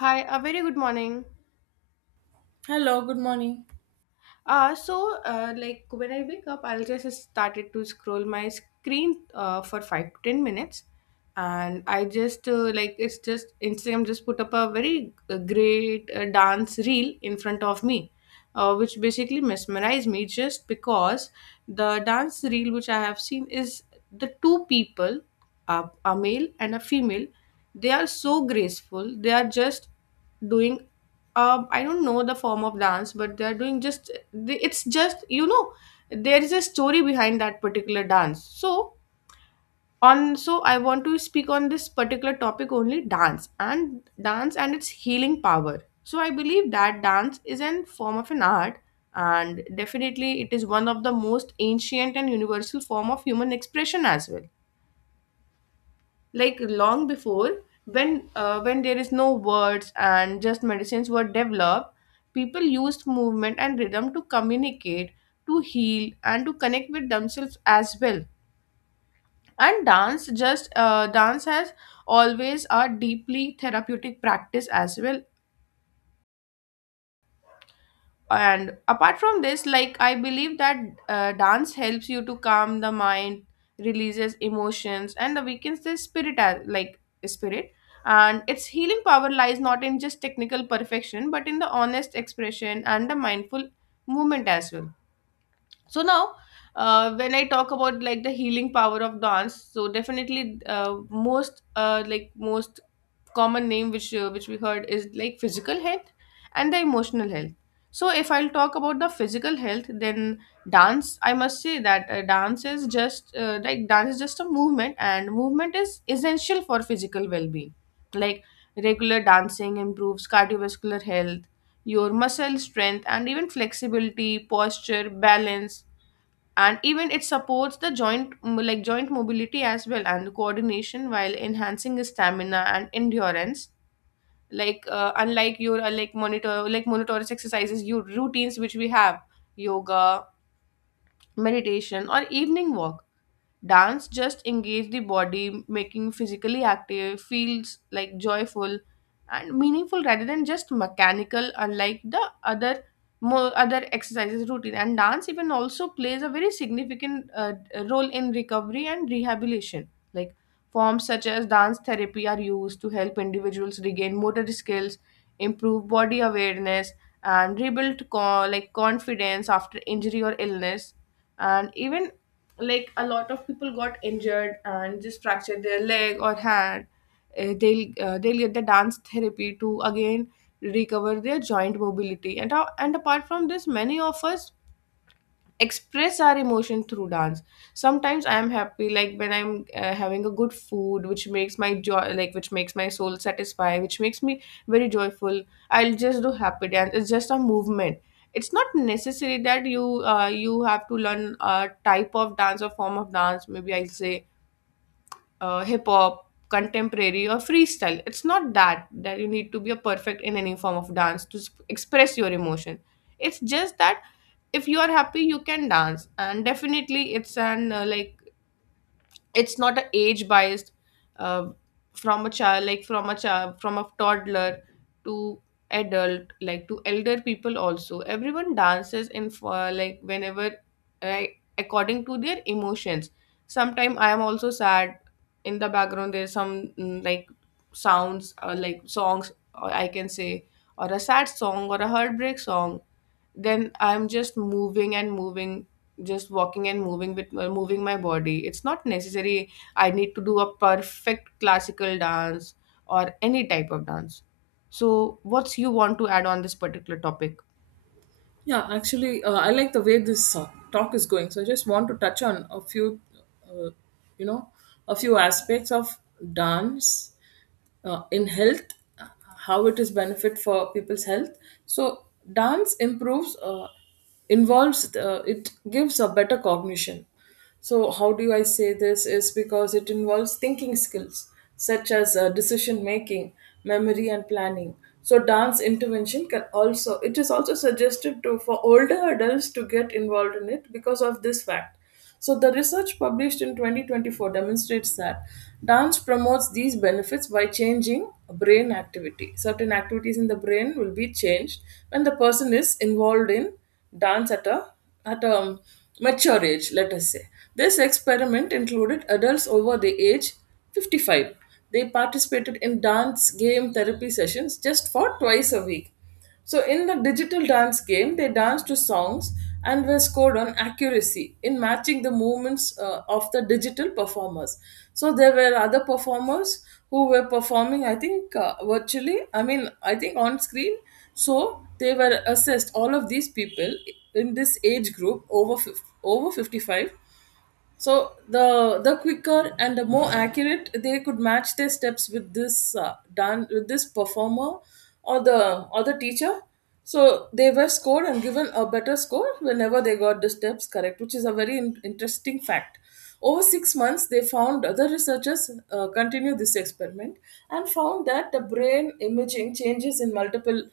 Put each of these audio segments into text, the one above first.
Hi, a very good morning. Hello, good morning. So, like when I wake up, I'll just started to scroll my screen for 5 to 10 minutes, and I just like it's just Instagram just put up a very great dance reel in front of me, which basically mesmerized me just because the dance reel which I have seen is the two people, a male and a female, they are so graceful. They are just doing I don't know the form of dance, but they're doing just it's just there is a story behind that particular dance, so I want to speak on this particular topic, only dance and dance and its healing power. So I believe that dance is an form of an art, and definitely it is one of the most ancient and universal form of human expression as well. Like long before, when there is no words and just medicines were developed, people used movement and rhythm to communicate, to heal, and to connect with themselves as well. And dance just dance has always a deeply therapeutic practice as well. And apart from this, like I believe that dance helps you to calm the mind, releases emotions, and awakens the spirit as like spirit and its healing power lies not in just technical perfection, but in the honest expression and the mindful movement as well. So now, when I talk about like the healing power of dance, so definitely, most common name which we heard is like physical health and the emotional health. So if I'll talk about the physical health, then dance, I must say that dance is just a movement, and movement is essential for physical well-being. Like regular dancing improves cardiovascular health, your muscle strength, and even flexibility, posture, balance, and even it supports the joint mobility as well, and coordination, while enhancing stamina and endurance. Like unlike your monitorious exercises, your routines which we have: yoga, meditation, or evening walk. Dance just engage the body, making physically active, feels like joyful and meaningful rather than just mechanical, unlike the other more other exercises routine. And dance even also plays a very significant role in recovery and rehabilitation. Like forms such as dance therapy are used to help individuals regain motor skills, improve body awareness, and rebuild confidence after injury or illness. And even, like a lot of people got injured and just fractured their leg or hand, they'll get the dance therapy to again recover their joint mobility. And apart from this, many of us express our emotion through dance. Sometimes I am happy, like when I'm having a good food, which makes my soul satisfy, which makes me very joyful, I'll just do happy dance. It's just a movement. It's not necessary that you have to learn a type of dance or form of dance. Maybe I'll say hip hop, contemporary, or freestyle. It's not that that you need to be a perfect in any form of dance to express your emotion. It's just that if you are happy, you can dance. And definitely it's an like it's not a age biased. uh, from a child, from a toddler to adult, like to elder people also, everyone dances in for like whenever, like according to their emotions. Sometimes I am also sad. In the background there's some like sounds or like songs, or I can say, or a sad song or a heartbreak song, then I'm just moving and moving, just walking and moving with moving my body. It's not necessary I need to do a perfect classical dance or any type of dance. So what's you want to add on this particular topic? Yeah, actually, I like the way this talk is going. So I just want to touch on a few, uh, you know, a few aspects of dance in health. How it is benefit for people's health. So dance improves involves it gives a better cognition. So how do I say this is because it involves thinking skills such as decision making, memory and planning. So dance intervention can also, it is also suggested to for older adults to get involved in it because of this fact. So, the research published in 2024 demonstrates that dance promotes these benefits by changing brain activity. Certain activities in the brain will be changed when the person is involved in dance at a mature age, let us say. This experiment included adults over the age 55. They participated in dance game therapy sessions just for twice a week. So in the digital dance game, they danced to songs and were scored on accuracy in matching the movements of the digital performers. So there were other performers who were performing, I think, virtually, I mean, I think on screen. So they were assessed, all of these people in this age group over, over 55, so the quicker and the more accurate they could match their steps with this performer or the teacher. So they were scored and given a better score whenever they got the steps correct, which is a very interesting fact. Over 6 months, they found other researchers continue this experiment and found that the brain imaging changes in multiple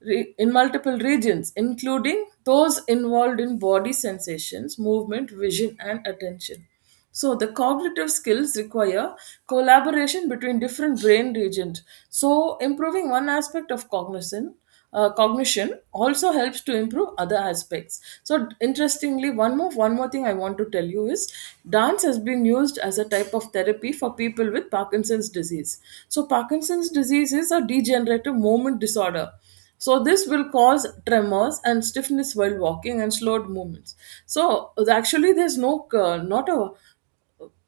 in multiple regions, including those involved in body sensations, movement, vision, and attention. So, the cognitive skills require collaboration between different brain regions. So, improving one aspect of cognizant cognition also helps to improve other aspects. So interestingly, one more thing I want to tell you is dance has been used as a type of therapy for people with Parkinson's disease. So Parkinson's disease is a degenerative movement disorder, so this will cause tremors and stiffness while walking and slowed movements. So actually, there's not a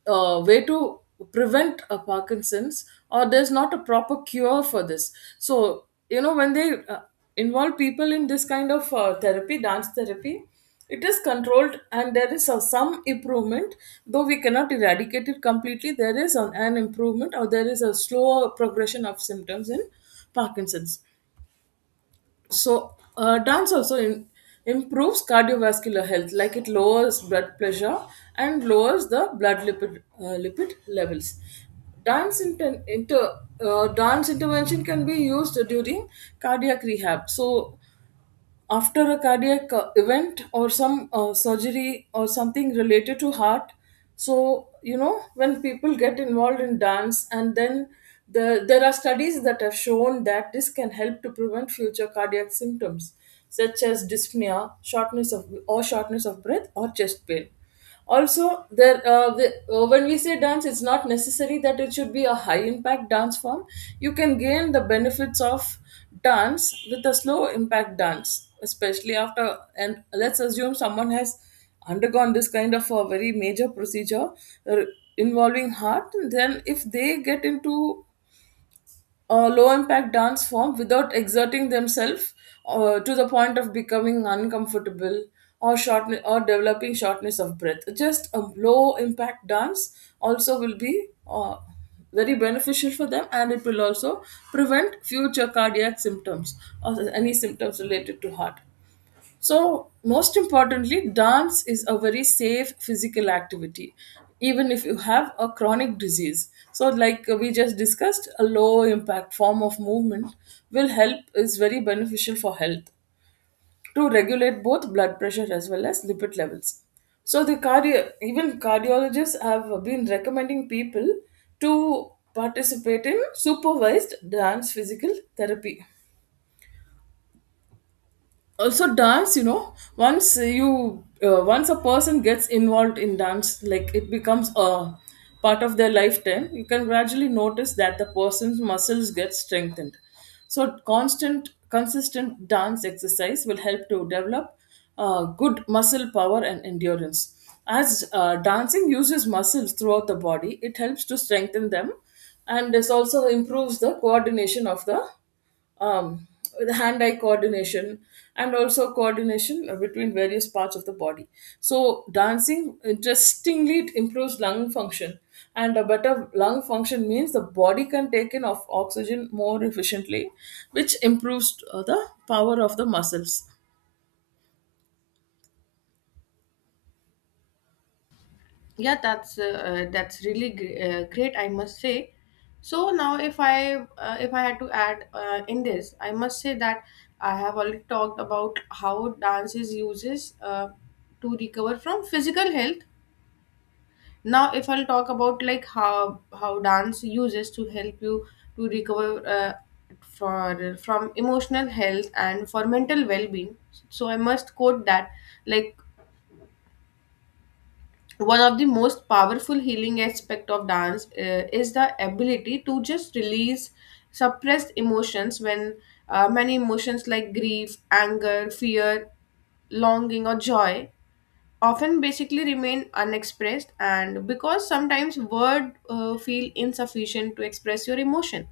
way to prevent a Parkinson's, or there's not a proper cure for this. So, you know, when they involve people in this kind of therapy, dance therapy, it is controlled and there is some improvement, though we cannot eradicate it completely. There is an improvement, or there is a slower progression of symptoms in Parkinson's. So, dance also improves cardiovascular health, like it lowers blood pressure and lowers the blood lipid levels. Dance inter, inter dance intervention can be used during cardiac rehab. So, after a cardiac event or some surgery or something related to heart. So you know, when people get involved in dance and then there are studies that have shown that this can help to prevent future cardiac symptoms such as dyspnea, shortness of breath or chest pain. Also there when we say dance, it's not necessary that it should be a high impact dance form. You can gain the benefits of dance with a slow impact dance, especially after, and let's assume someone has undergone this kind of a very major procedure uh, involving heart, then if they get into a low impact dance form without exerting themselves to the point of becoming uncomfortable or short or developing shortness of breath. Just a low impact dance also will be very beneficial for them, and it will also prevent future cardiac symptoms or any symptoms related to heart. So, most importantly, dance is a very safe physical activity, even if you have a chronic disease. So, like we just discussed, a low impact form of movement will is very beneficial for health to regulate both blood pressure as well as lipid levels. So, even cardiologists have been recommending people to participate in supervised dance physical therapy. Also dance, you know, once a person gets involved in dance, like it becomes a part of their lifetime. You can gradually notice that the person's muscles get strengthened. So constant consistent dance exercise will help to develop good muscle power and endurance. As dancing uses muscles throughout the body, it helps to strengthen them, and this also improves the coordination of the um, with hand eye coordination, and also coordination between various parts of the body. So, dancing, interestingly, it improves lung function. And a better lung function means the body can take in of oxygen more efficiently, which improves the power of the muscles. Yeah, that's really great, I must say. So now if I had to add in this, I must say that I have already talked about how dance is uses to recover from physical health. Now if I'll talk about like how dance uses to help you to recover for from emotional health and for mental well-being. So I must quote that, like, one of the most powerful healing aspect of dance is the ability to just release suppressed emotions when many emotions like grief, anger, fear, longing, or joy often basically remain unexpressed, and because sometimes word feel insufficient to express your emotion.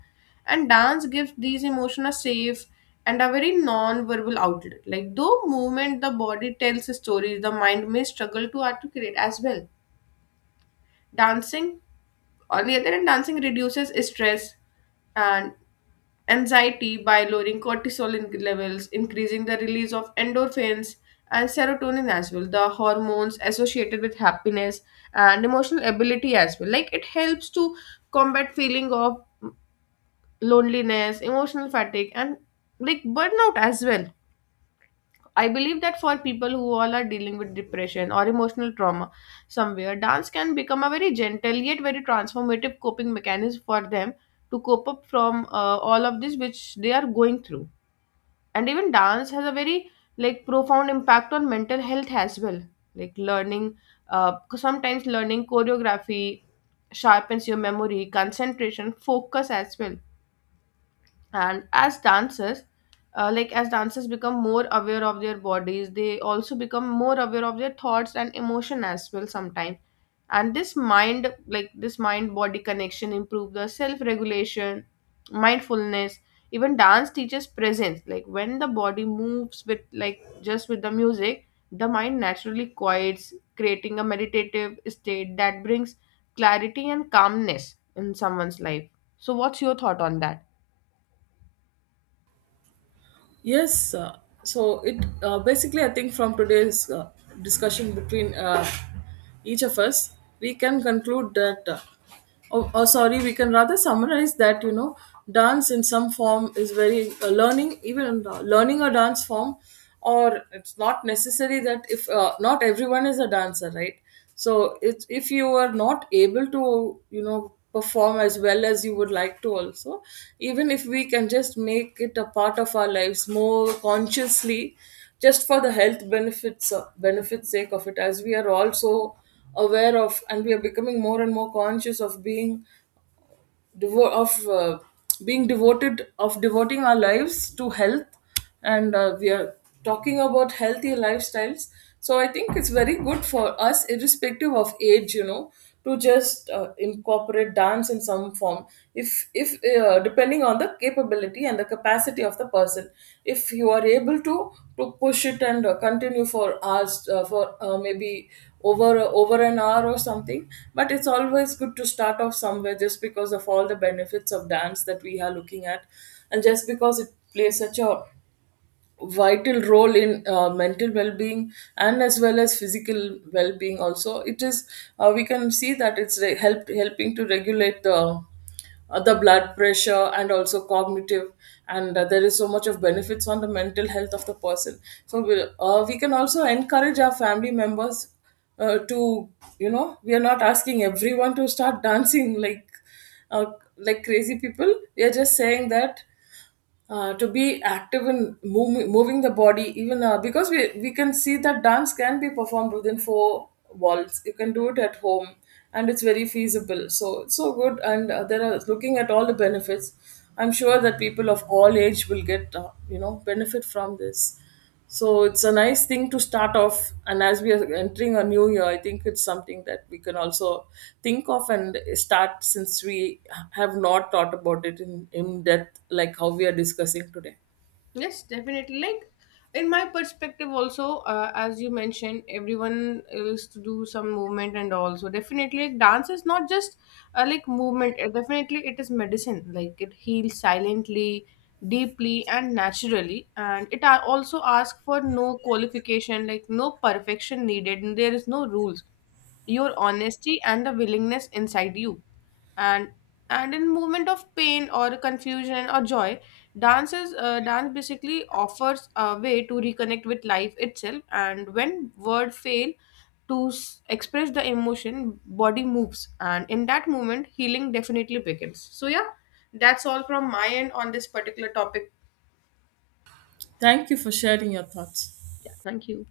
And dance gives these emotion a safe and a very non-verbal outlet. Like though movement, the body tells stories the mind may struggle to articulate as well. Dancing, on the other hand, dancing reduces stress and anxiety by lowering cortisol levels, increasing the release of endorphins and serotonin as well, the hormones associated with happiness and emotional ability as well. Like it helps to combat feeling of loneliness, emotional fatigue, and like burnout as well. I believe that for people who all are dealing with depression or emotional trauma somewhere, dance can become a very gentle yet very transformative coping mechanism for them to cope up from all of this which they are going through. And even dance has a very like profound impact on mental health as well. Like learning, sometimes learning choreography sharpens your memory, concentration, focus as well. And as dancers become more aware of their bodies, they also become more aware of their thoughts and emotion as well sometimes. And this mind, body connection improve the self regulation, mindfulness. Even dance teaches presence, like when the body moves with like just with the music, the mind naturally quiets, creating a meditative state that brings clarity and calmness in someone's life. So what's your thought on that? Yes, so it basically, I think from today's discussion between each of us, we can conclude that, oh, sorry, we can rather summarize that, you know, dance in some form is very learning, even learning a dance form, or it's not necessary that if not everyone is a dancer, right? So it's, if you are not able to, you know, perform as well as you would like to also, even if we can just make it a part of our lives more consciously just for the health benefits sake of it, as we are also aware of, and we are becoming more and more conscious of being devo- of being devoted of devoting our lives to health. And we are talking about healthy lifestyles. So I think it's very good for us irrespective of age, you know, to just incorporate dance in some form. If depending on the capability and the capacity of the person, if you are able to push it and continue for hours for maybe over an hour or something. But it's always good to start off somewhere, just because of all the benefits of dance that we are looking at, and just because it plays such a vital role in mental well-being and as well as physical well-being. Also it is we can see that it's helping to regulate the blood pressure and also cognitive. And there is so much of benefits on the mental health of the person. So we can also encourage our family members to, you know, we are not asking everyone to start dancing uh, like crazy people. We are just saying that to be active in moving the body. Even because we can see that dance can be performed within four walls. You can do it at home, and it's very feasible. So it's so good, and there are, looking at all the benefits, I'm sure that people of all age will get you know, benefit from this. So it's a nice thing to start off. And as we are entering a new year, I think it's something that we can also think of and start, since we have not thought about it in depth, like how we are discussing today. Yes, definitely. Like in my perspective, also, as you mentioned, everyone is to do some movement and all. So definitely, like, dance is not just like movement. Definitely, it is medicine. Like it heals silently, deeply, and naturally. And it also asks for no qualification, like no perfection needed. And there is no rules. Your honesty and the willingness inside you, and and in moment of pain or confusion or joy, dance basically offers a way to reconnect with life itself, and when words fail to express the emotion, body moves, and in that moment, healing definitely begins. So yeah, that's all from my end on this particular topic. Thank you for sharing your thoughts. Yeah, thank you.